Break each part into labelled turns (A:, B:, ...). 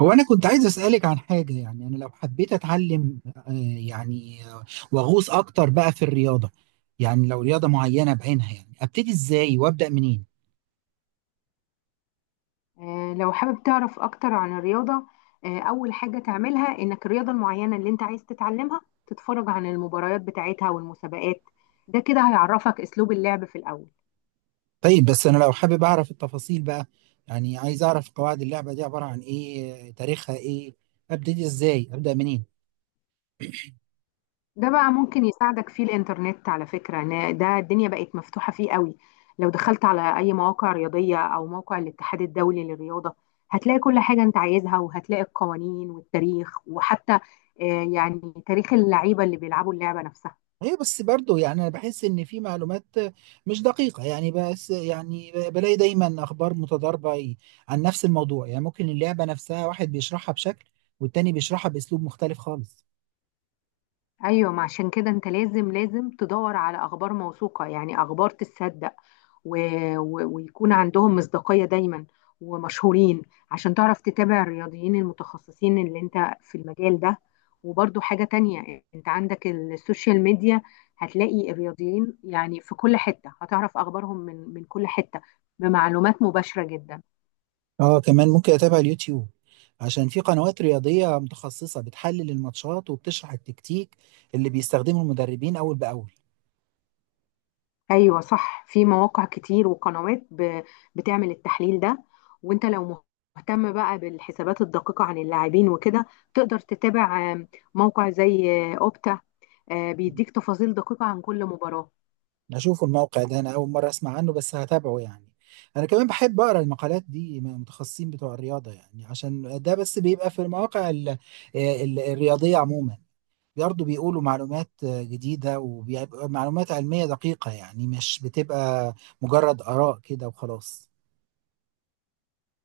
A: هو أنا كنت عايز أسألك عن حاجة. يعني أنا لو حبيت أتعلم يعني وأغوص أكتر بقى في الرياضة، يعني لو رياضة معينة بعينها، يعني أبتدي إزاي وأبدأ منين؟
B: لو حابب تعرف أكتر عن الرياضة. أول حاجة تعملها إنك الرياضة المعينة اللي أنت عايز تتعلمها تتفرج عن المباريات بتاعتها والمسابقات. ده كده هيعرفك أسلوب اللعب في الأول.
A: طيب بس أنا لو حابب أعرف التفاصيل بقى، يعني عايز أعرف قواعد اللعبة دي عبارة عن إيه، تاريخها إيه، أبتدي إزاي أبدأ منين؟
B: ده بقى ممكن يساعدك فيه الإنترنت، على فكرة، إن ده الدنيا بقت مفتوحة فيه قوي. لو دخلت على أي مواقع رياضية أو موقع الاتحاد الدولي للرياضة، هتلاقي كل حاجة أنت عايزها، وهتلاقي القوانين والتاريخ، وحتى آه، يعني تاريخ اللعيبة اللي بيلعبوا اللعبة نفسها.
A: ايوه بس برضه يعني انا بحس ان في معلومات مش دقيقه، يعني بس يعني بلاقي دايما اخبار متضاربه عن نفس الموضوع. يعني ممكن اللعبه نفسها واحد بيشرحها بشكل والتاني بيشرحها باسلوب مختلف خالص.
B: ايوه، ما عشان كده انت لازم تدور على اخبار موثوقه، يعني اخبار تتصدق و... ويكون عندهم مصداقيه دايما ومشهورين، عشان تعرف تتابع الرياضيين المتخصصين اللي انت في المجال ده. وبرضو حاجه تانية، انت عندك السوشيال ميديا، هتلاقي الرياضيين يعني في كل حته، هتعرف اخبارهم من كل حته بمعلومات مباشره جدا.
A: اه، كمان ممكن اتابع اليوتيوب عشان في قنوات رياضيه متخصصه بتحلل الماتشات وبتشرح التكتيك اللي بيستخدمه المدربين اول باول.
B: ايوه صح، في مواقع كتير وقنوات بتعمل التحليل ده. وانت لو مهتم بقى بالحسابات الدقيقة عن اللاعبين وكده، تقدر تتابع موقع زي اوبتا. بيديك تفاصيل دقيقة عن كل مباراة.
A: اشوفه الموقع ده، انا اول مره اسمع عنه بس هتابعه. يعني انا كمان بحب اقرا المقالات دي من المتخصصين بتوع الرياضه، يعني عشان ده بس بيبقى في المواقع ال الرياضيه عموما، برضه بيقولوا معلومات جديده ومعلومات علميه دقيقه، يعني مش بتبقى مجرد اراء كده وخلاص.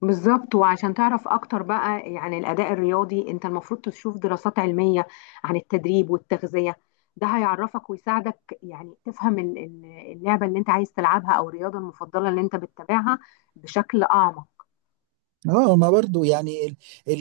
B: بالظبط. وعشان تعرف اكتر بقى عن الاداء الرياضي، انت المفروض تشوف دراسات علمية عن التدريب والتغذية. ده هيعرفك ويساعدك يعني تفهم اللعبة اللي انت عايز تلعبها او الرياضة المفضلة اللي انت بتتابعها بشكل اعمق.
A: اه، ما برضو يعني ال...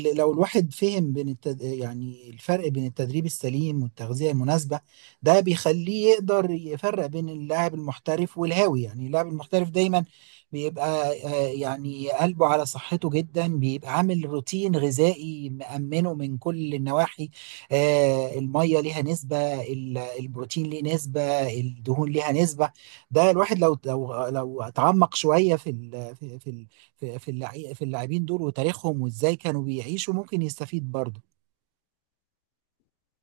A: ال... لو الواحد فهم يعني الفرق بين التدريب السليم والتغذية المناسبة، ده بيخليه يقدر يفرق بين اللاعب المحترف والهاوي. يعني اللاعب المحترف دايما بيبقى يعني قلبه على صحته جدا، بيبقى عامل روتين غذائي مأمنه من كل النواحي. المية ليها نسبة، البروتين ليه نسبة، الدهون ليها نسبة. ده الواحد لو اتعمق شوية في ال... في في في في في اللاعبين دول وتاريخهم وازاي كانوا بيعيشوا ممكن يستفيد برضه.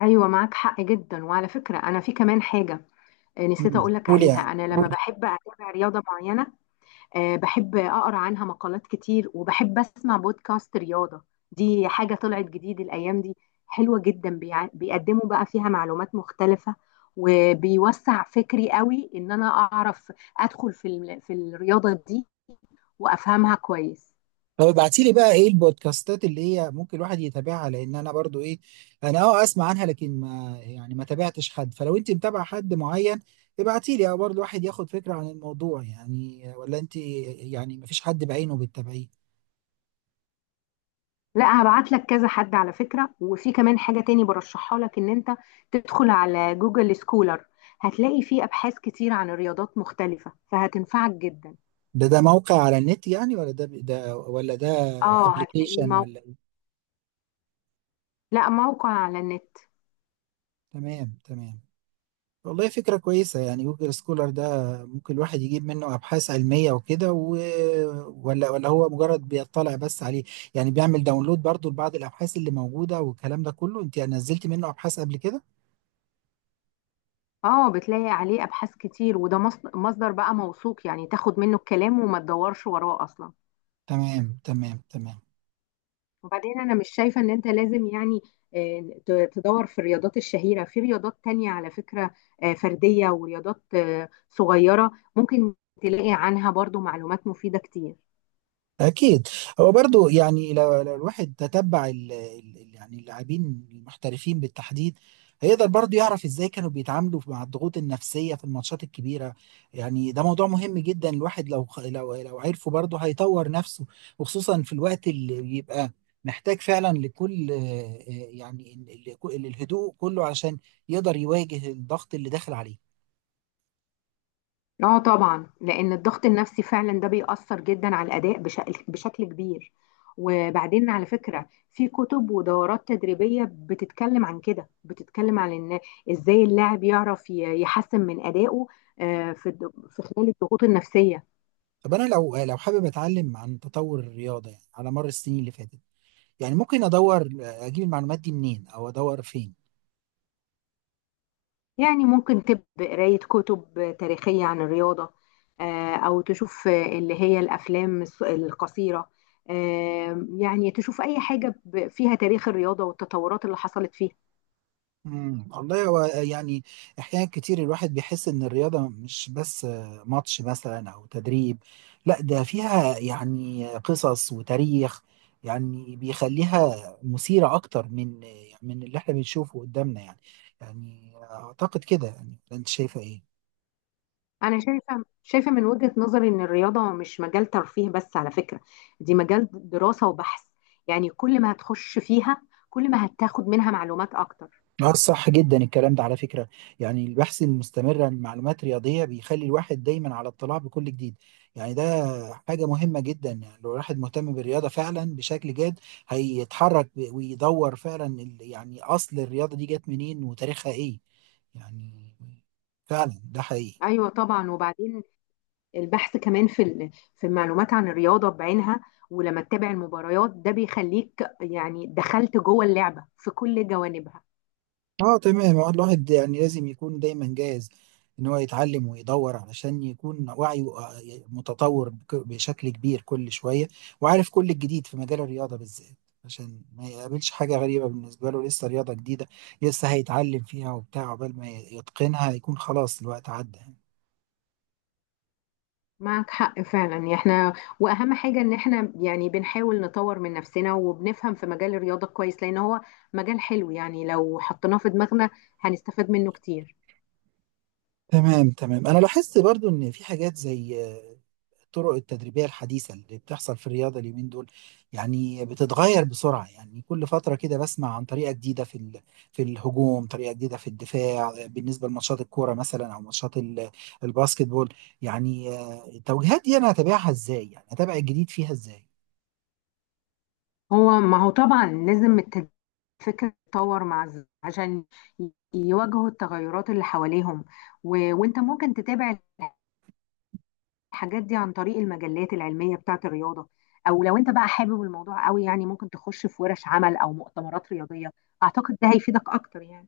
B: ايوه معاك حق جدا. وعلى فكره انا في كمان حاجه، نسيت
A: مم.
B: اقول لك
A: قول،
B: عليها.
A: يعني
B: انا
A: قول.
B: لما بحب اتابع رياضه معينه، بحب اقرا عنها مقالات كتير، وبحب اسمع بودكاست رياضه. دي حاجه طلعت جديد الايام دي، حلوه جدا. بيقدموا بقى فيها معلومات مختلفه، وبيوسع فكري قوي ان انا اعرف ادخل في الرياضه دي وافهمها كويس.
A: طب ابعتي لي بقى ايه البودكاستات اللي هي ممكن الواحد يتابعها؟ لان انا برضو ايه، انا اه اسمع عنها لكن ما يعني ما تابعتش حد. فلو انت متابعه حد معين ابعتي لي، اه برضه الواحد ياخد فكره عن الموضوع. يعني ولا انت يعني ما فيش حد بعينه بتتابعيه؟
B: لا، هبعت لك كذا حد على فكرة. وفي كمان حاجة تاني برشحها لك، ان انت تدخل على جوجل سكولر، هتلاقي فيه ابحاث كتير عن رياضات مختلفة، فهتنفعك جدا.
A: ده موقع على النت يعني ولا ده
B: اه هتلاقيه
A: ابلكيشن
B: موقع.
A: ولا إيه؟
B: لا، موقع على النت.
A: تمام، تمام. والله فكرة كويسة يعني جوجل سكولر ده، ممكن الواحد يجيب منه أبحاث علمية وكده ولا هو مجرد بيطلع بس عليه؟ يعني بيعمل داونلود برضو لبعض الأبحاث اللي موجودة والكلام ده كله؟ أنت نزلت منه أبحاث قبل كده؟
B: اه، بتلاقي عليه ابحاث كتير، وده مصدر بقى موثوق، يعني تاخد منه الكلام وما تدورش وراه اصلا.
A: تمام، تمام.
B: وبعدين انا مش شايفه ان انت لازم يعني تدور في الرياضات الشهيره، في رياضات تانية على فكره، فرديه، ورياضات صغيره. ممكن تلاقي عنها برضو معلومات مفيده كتير.
A: أكيد. هو برضو يعني لو الواحد تتبع ال يعني اللاعبين المحترفين بالتحديد، هيقدر برضو يعرف إزاي كانوا بيتعاملوا مع الضغوط النفسية في الماتشات الكبيرة. يعني ده موضوع مهم جدا، الواحد لو لو عرفه برضو هيطور نفسه، وخصوصا في الوقت اللي بيبقى محتاج فعلا لكل يعني الهدوء كله عشان يقدر يواجه الضغط اللي داخل عليه.
B: اه طبعا، لان الضغط النفسي فعلا ده بيأثر جدا على الاداء بشكل كبير. وبعدين على فكره في كتب ودورات تدريبيه بتتكلم عن كده، بتتكلم عن ان ازاي اللاعب يعرف يحسن من ادائه في خلال الضغوط النفسيه.
A: طب أنا لو حابب أتعلم عن تطور الرياضة يعني على مر السنين اللي فاتت، يعني ممكن ادور اجيب المعلومات دي منين او ادور فين؟
B: يعني ممكن تب قراية كتب تاريخية عن الرياضة، أو تشوف اللي هي الأفلام القصيرة. يعني تشوف أي حاجة فيها تاريخ الرياضة والتطورات اللي حصلت فيها.
A: امم، والله هو يعني احيانا كتير الواحد بيحس ان الرياضه مش بس ماتش مثلا او تدريب، لا ده فيها يعني قصص وتاريخ، يعني بيخليها مثيره اكتر من اللي احنا بنشوفه قدامنا. يعني، يعني اعتقد كده. يعني انت شايفه ايه؟
B: أنا شايفة من وجهة نظري إن الرياضة مش مجال ترفيه بس على فكرة. دي مجال دراسة وبحث. يعني كل ما هتخش فيها، كل ما هتاخد منها معلومات أكتر.
A: اه، صح جدا الكلام ده على فكرة. يعني البحث المستمر عن معلومات رياضية بيخلي الواحد دايما على اطلاع بكل جديد. يعني ده حاجة مهمة جدا، يعني لو الواحد مهتم بالرياضة فعلا بشكل جاد هيتحرك ويدور فعلا يعني أصل الرياضة دي جت منين وتاريخها إيه. يعني فعلا ده حقيقي.
B: أيوة طبعا. وبعدين البحث كمان في المعلومات عن الرياضة بعينها. ولما تتابع المباريات، ده بيخليك يعني دخلت جوه اللعبة في كل جوانبها.
A: اه، تمام. هو الواحد يعني لازم يكون دايما جاهز ان هو يتعلم ويدور علشان يكون وعيه متطور بشكل كبير كل شوية، وعارف كل الجديد في مجال الرياضة بالذات، عشان ما يقابلش حاجة غريبة بالنسبة له. لسه رياضة جديدة لسه هيتعلم فيها وبتاع، عقبال ما يتقنها يكون خلاص الوقت عدى يعني.
B: معك حق فعلا. احنا واهم حاجة ان احنا يعني بنحاول نطور من نفسنا وبنفهم في مجال الرياضة كويس، لان هو مجال حلو. يعني لو حطيناه في دماغنا هنستفاد منه كتير.
A: تمام، تمام. انا لاحظت برضو ان في حاجات زي الطرق التدريبية الحديثة اللي بتحصل في الرياضة اليومين دول، يعني بتتغير بسرعة. يعني كل فترة كده بسمع عن طريقة جديدة في في الهجوم، طريقة جديدة في الدفاع بالنسبة لماتشات الكورة مثلا أو ماتشات الباسكت بول. يعني التوجيهات دي أنا هتابعها إزاي؟ يعني هتابع الجديد فيها إزاي؟
B: هو ما هو طبعا لازم الفكرة تتطور مع عشان يواجهوا التغيرات اللي حواليهم. وانت ممكن تتابع الحاجات دي عن طريق المجلات العلمية بتاعت الرياضة، أو لو أنت بقى حابب الموضوع قوي يعني ممكن تخش في ورش عمل أو مؤتمرات رياضية. أعتقد ده هيفيدك أكتر يعني.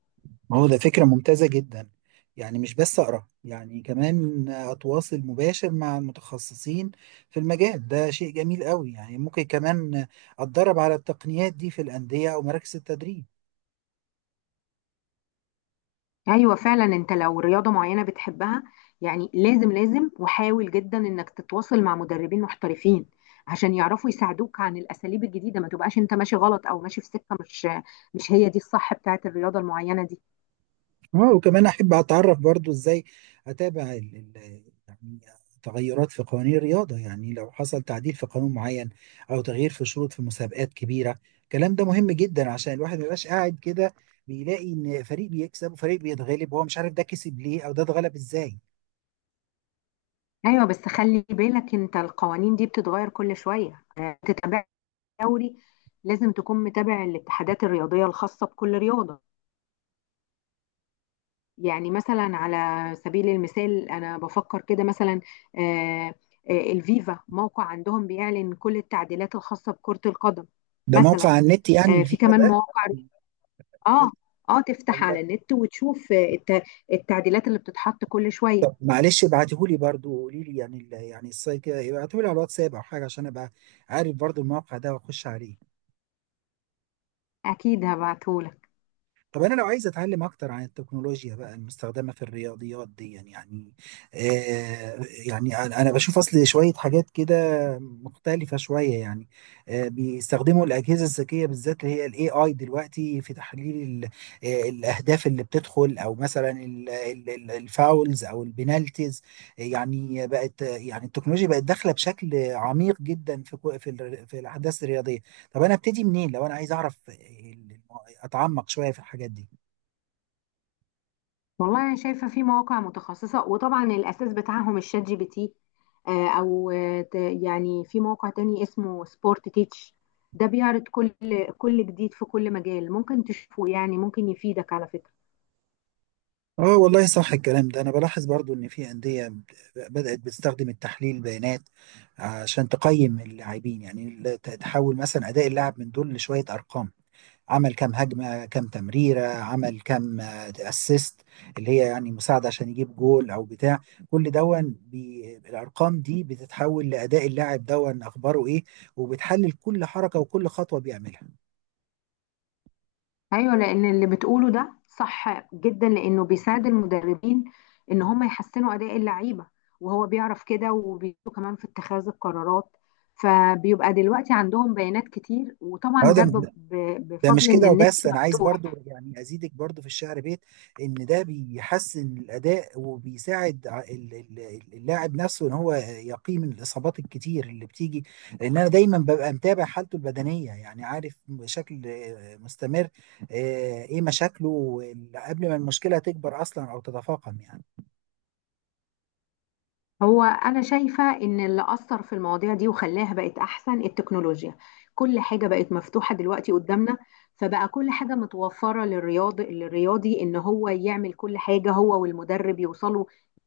A: ما هو ده فكرة ممتازة جدا. يعني مش بس أقرأ، يعني كمان أتواصل مباشر مع المتخصصين في المجال ده شيء جميل قوي. يعني ممكن كمان أتدرب على التقنيات دي في الأندية أو مراكز التدريب.
B: أيوة فعلا، أنت لو رياضة معينة بتحبها، يعني لازم وحاول جدا إنك تتواصل مع مدربين محترفين، عشان يعرفوا يساعدوك عن الأساليب الجديدة، ما تبقاش أنت ماشي غلط أو ماشي في سكة مش هي دي الصح بتاعت الرياضة المعينة دي.
A: اه، وكمان احب اتعرف برضو ازاي اتابع يعني تغيرات في قوانين الرياضه. يعني لو حصل تعديل في قانون معين او تغيير في شروط في مسابقات كبيره، الكلام ده مهم جدا عشان الواحد ما يبقاش قاعد كده بيلاقي ان فريق بيكسب وفريق بيتغلب وهو مش عارف ده كسب ليه او ده اتغلب ازاي.
B: أيوة، بس خلي بالك أنت القوانين دي بتتغير كل شوية. تتابع دوري، لازم تكون متابع الاتحادات الرياضية الخاصة بكل رياضة. يعني مثلا على سبيل المثال أنا بفكر كده مثلا، آه، الفيفا موقع عندهم بيعلن كل التعديلات الخاصة بكرة القدم.
A: ده موقع
B: مثلا
A: على النت يعني
B: في
A: الفيفا
B: كمان
A: ده؟
B: مواقع. اه، اه، تفتح
A: الله.
B: على النت وتشوف التعديلات اللي بتتحط كل شوية.
A: معلش ابعتهولي برضو وقولي لي يعني يعني السايت كده ابعتهولي على الواتساب او حاجه عشان ابقى عارف برضو الموقع ده واخش عليه.
B: أكيد هبعتهولك.
A: طب انا لو عايز اتعلم اكتر عن التكنولوجيا بقى المستخدمه في الرياضيات دي، يعني آه، يعني أنا بشوف اصل شويه حاجات كده مختلفه شويه. يعني آه، بيستخدموا الاجهزه الذكيه بالذات اللي هي الاي اي دلوقتي في تحليل الاهداف اللي بتدخل، او مثلا الفاولز او البنالتيز. يعني بقت، يعني التكنولوجيا بقت داخله بشكل عميق جدا في في الاحداث الرياضيه. طب انا ابتدي منين لو انا عايز اعرف اتعمق شويه في الحاجات دي؟
B: والله انا شايفه في مواقع متخصصه، وطبعا الاساس بتاعهم الشات جي بي تي. يعني في موقع تاني اسمه سبورت تيتش. ده بيعرض كل جديد في كل مجال ممكن تشوفه. يعني ممكن يفيدك على فكره.
A: اه، والله صح الكلام ده. انا بلاحظ برضو ان في انديه بدات بتستخدم التحليل البيانات عشان تقيم اللاعبين. يعني تحول مثلا اداء اللاعب من دول لشويه ارقام، عمل كام هجمه، كام تمريره، عمل كام اسيست اللي هي يعني مساعده عشان يجيب جول او بتاع. كل دون الارقام دي بتتحول لاداء اللاعب دون اخباره ايه، وبتحلل كل حركه وكل خطوه بيعملها.
B: ايوه، لان اللي بتقوله ده صح جدا، لانه بيساعد المدربين ان هم يحسنوا اداء اللعيبه. وهو بيعرف كده وبيساعده كمان في اتخاذ القرارات. فبيبقى دلوقتي عندهم بيانات كتير، وطبعا ده
A: هذا، ده مش
B: بفضل ان
A: كده
B: النت
A: وبس. انا عايز
B: مفتوح.
A: برضو يعني ازيدك برضو في الشعر بيت ان ده بيحسن الاداء وبيساعد اللاعب نفسه ان هو يقي من الاصابات الكتير اللي بتيجي، لان انا دايما ببقى متابع حالته البدنيه، يعني عارف بشكل مستمر ايه مشاكله قبل ما المشكله تكبر اصلا او تتفاقم يعني.
B: هو أنا شايفة إن اللي أثر في المواضيع دي وخلاها بقت أحسن التكنولوجيا. كل حاجة بقت مفتوحة دلوقتي قدامنا. فبقى كل حاجة متوفرة للرياضي إن هو يعمل كل حاجة، هو والمدرب يوصلوا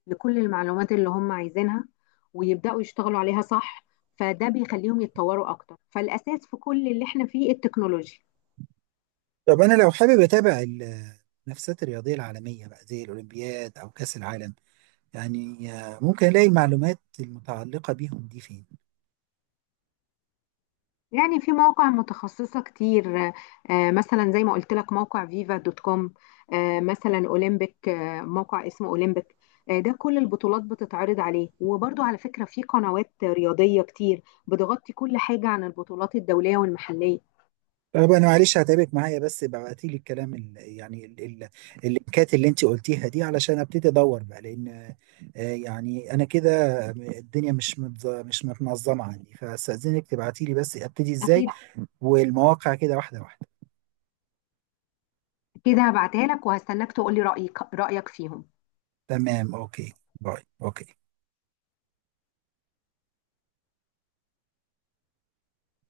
B: لكل المعلومات اللي هم عايزينها ويبدأوا يشتغلوا عليها صح. فده بيخليهم يتطوروا أكتر، فالأساس في كل اللي إحنا فيه التكنولوجيا.
A: طب انا لو حابب اتابع المنافسات الرياضيه العالميه بقى زي الاولمبياد او كاس العالم، يعني ممكن الاقي المعلومات المتعلقه بيهم دي فين؟
B: يعني في مواقع متخصصة كتير، مثلا زي ما قلت لك موقع فيفا دوت كوم، مثلا اولمبيك، موقع اسمه اولمبيك. ده كل البطولات بتتعرض عليه. وبرضو على فكرة في قنوات رياضية كتير بتغطي كل حاجة عن البطولات الدولية والمحلية.
A: طب انا معلش هتعبك معايا بس ابعتي لي الكلام ال يعني ال ال اللينكات اللي انت قلتيها دي علشان ابتدي ادور بقى. لان يعني انا كده الدنيا مش متنظمه عندي، فاستاذنك تبعتي لي بس ابتدي ازاي،
B: أكيد.
A: والمواقع كده واحده واحده.
B: كده هبعتها لك وهستناك تقولي رأيك فيهم.
A: تمام، اوكي. باي، اوكي.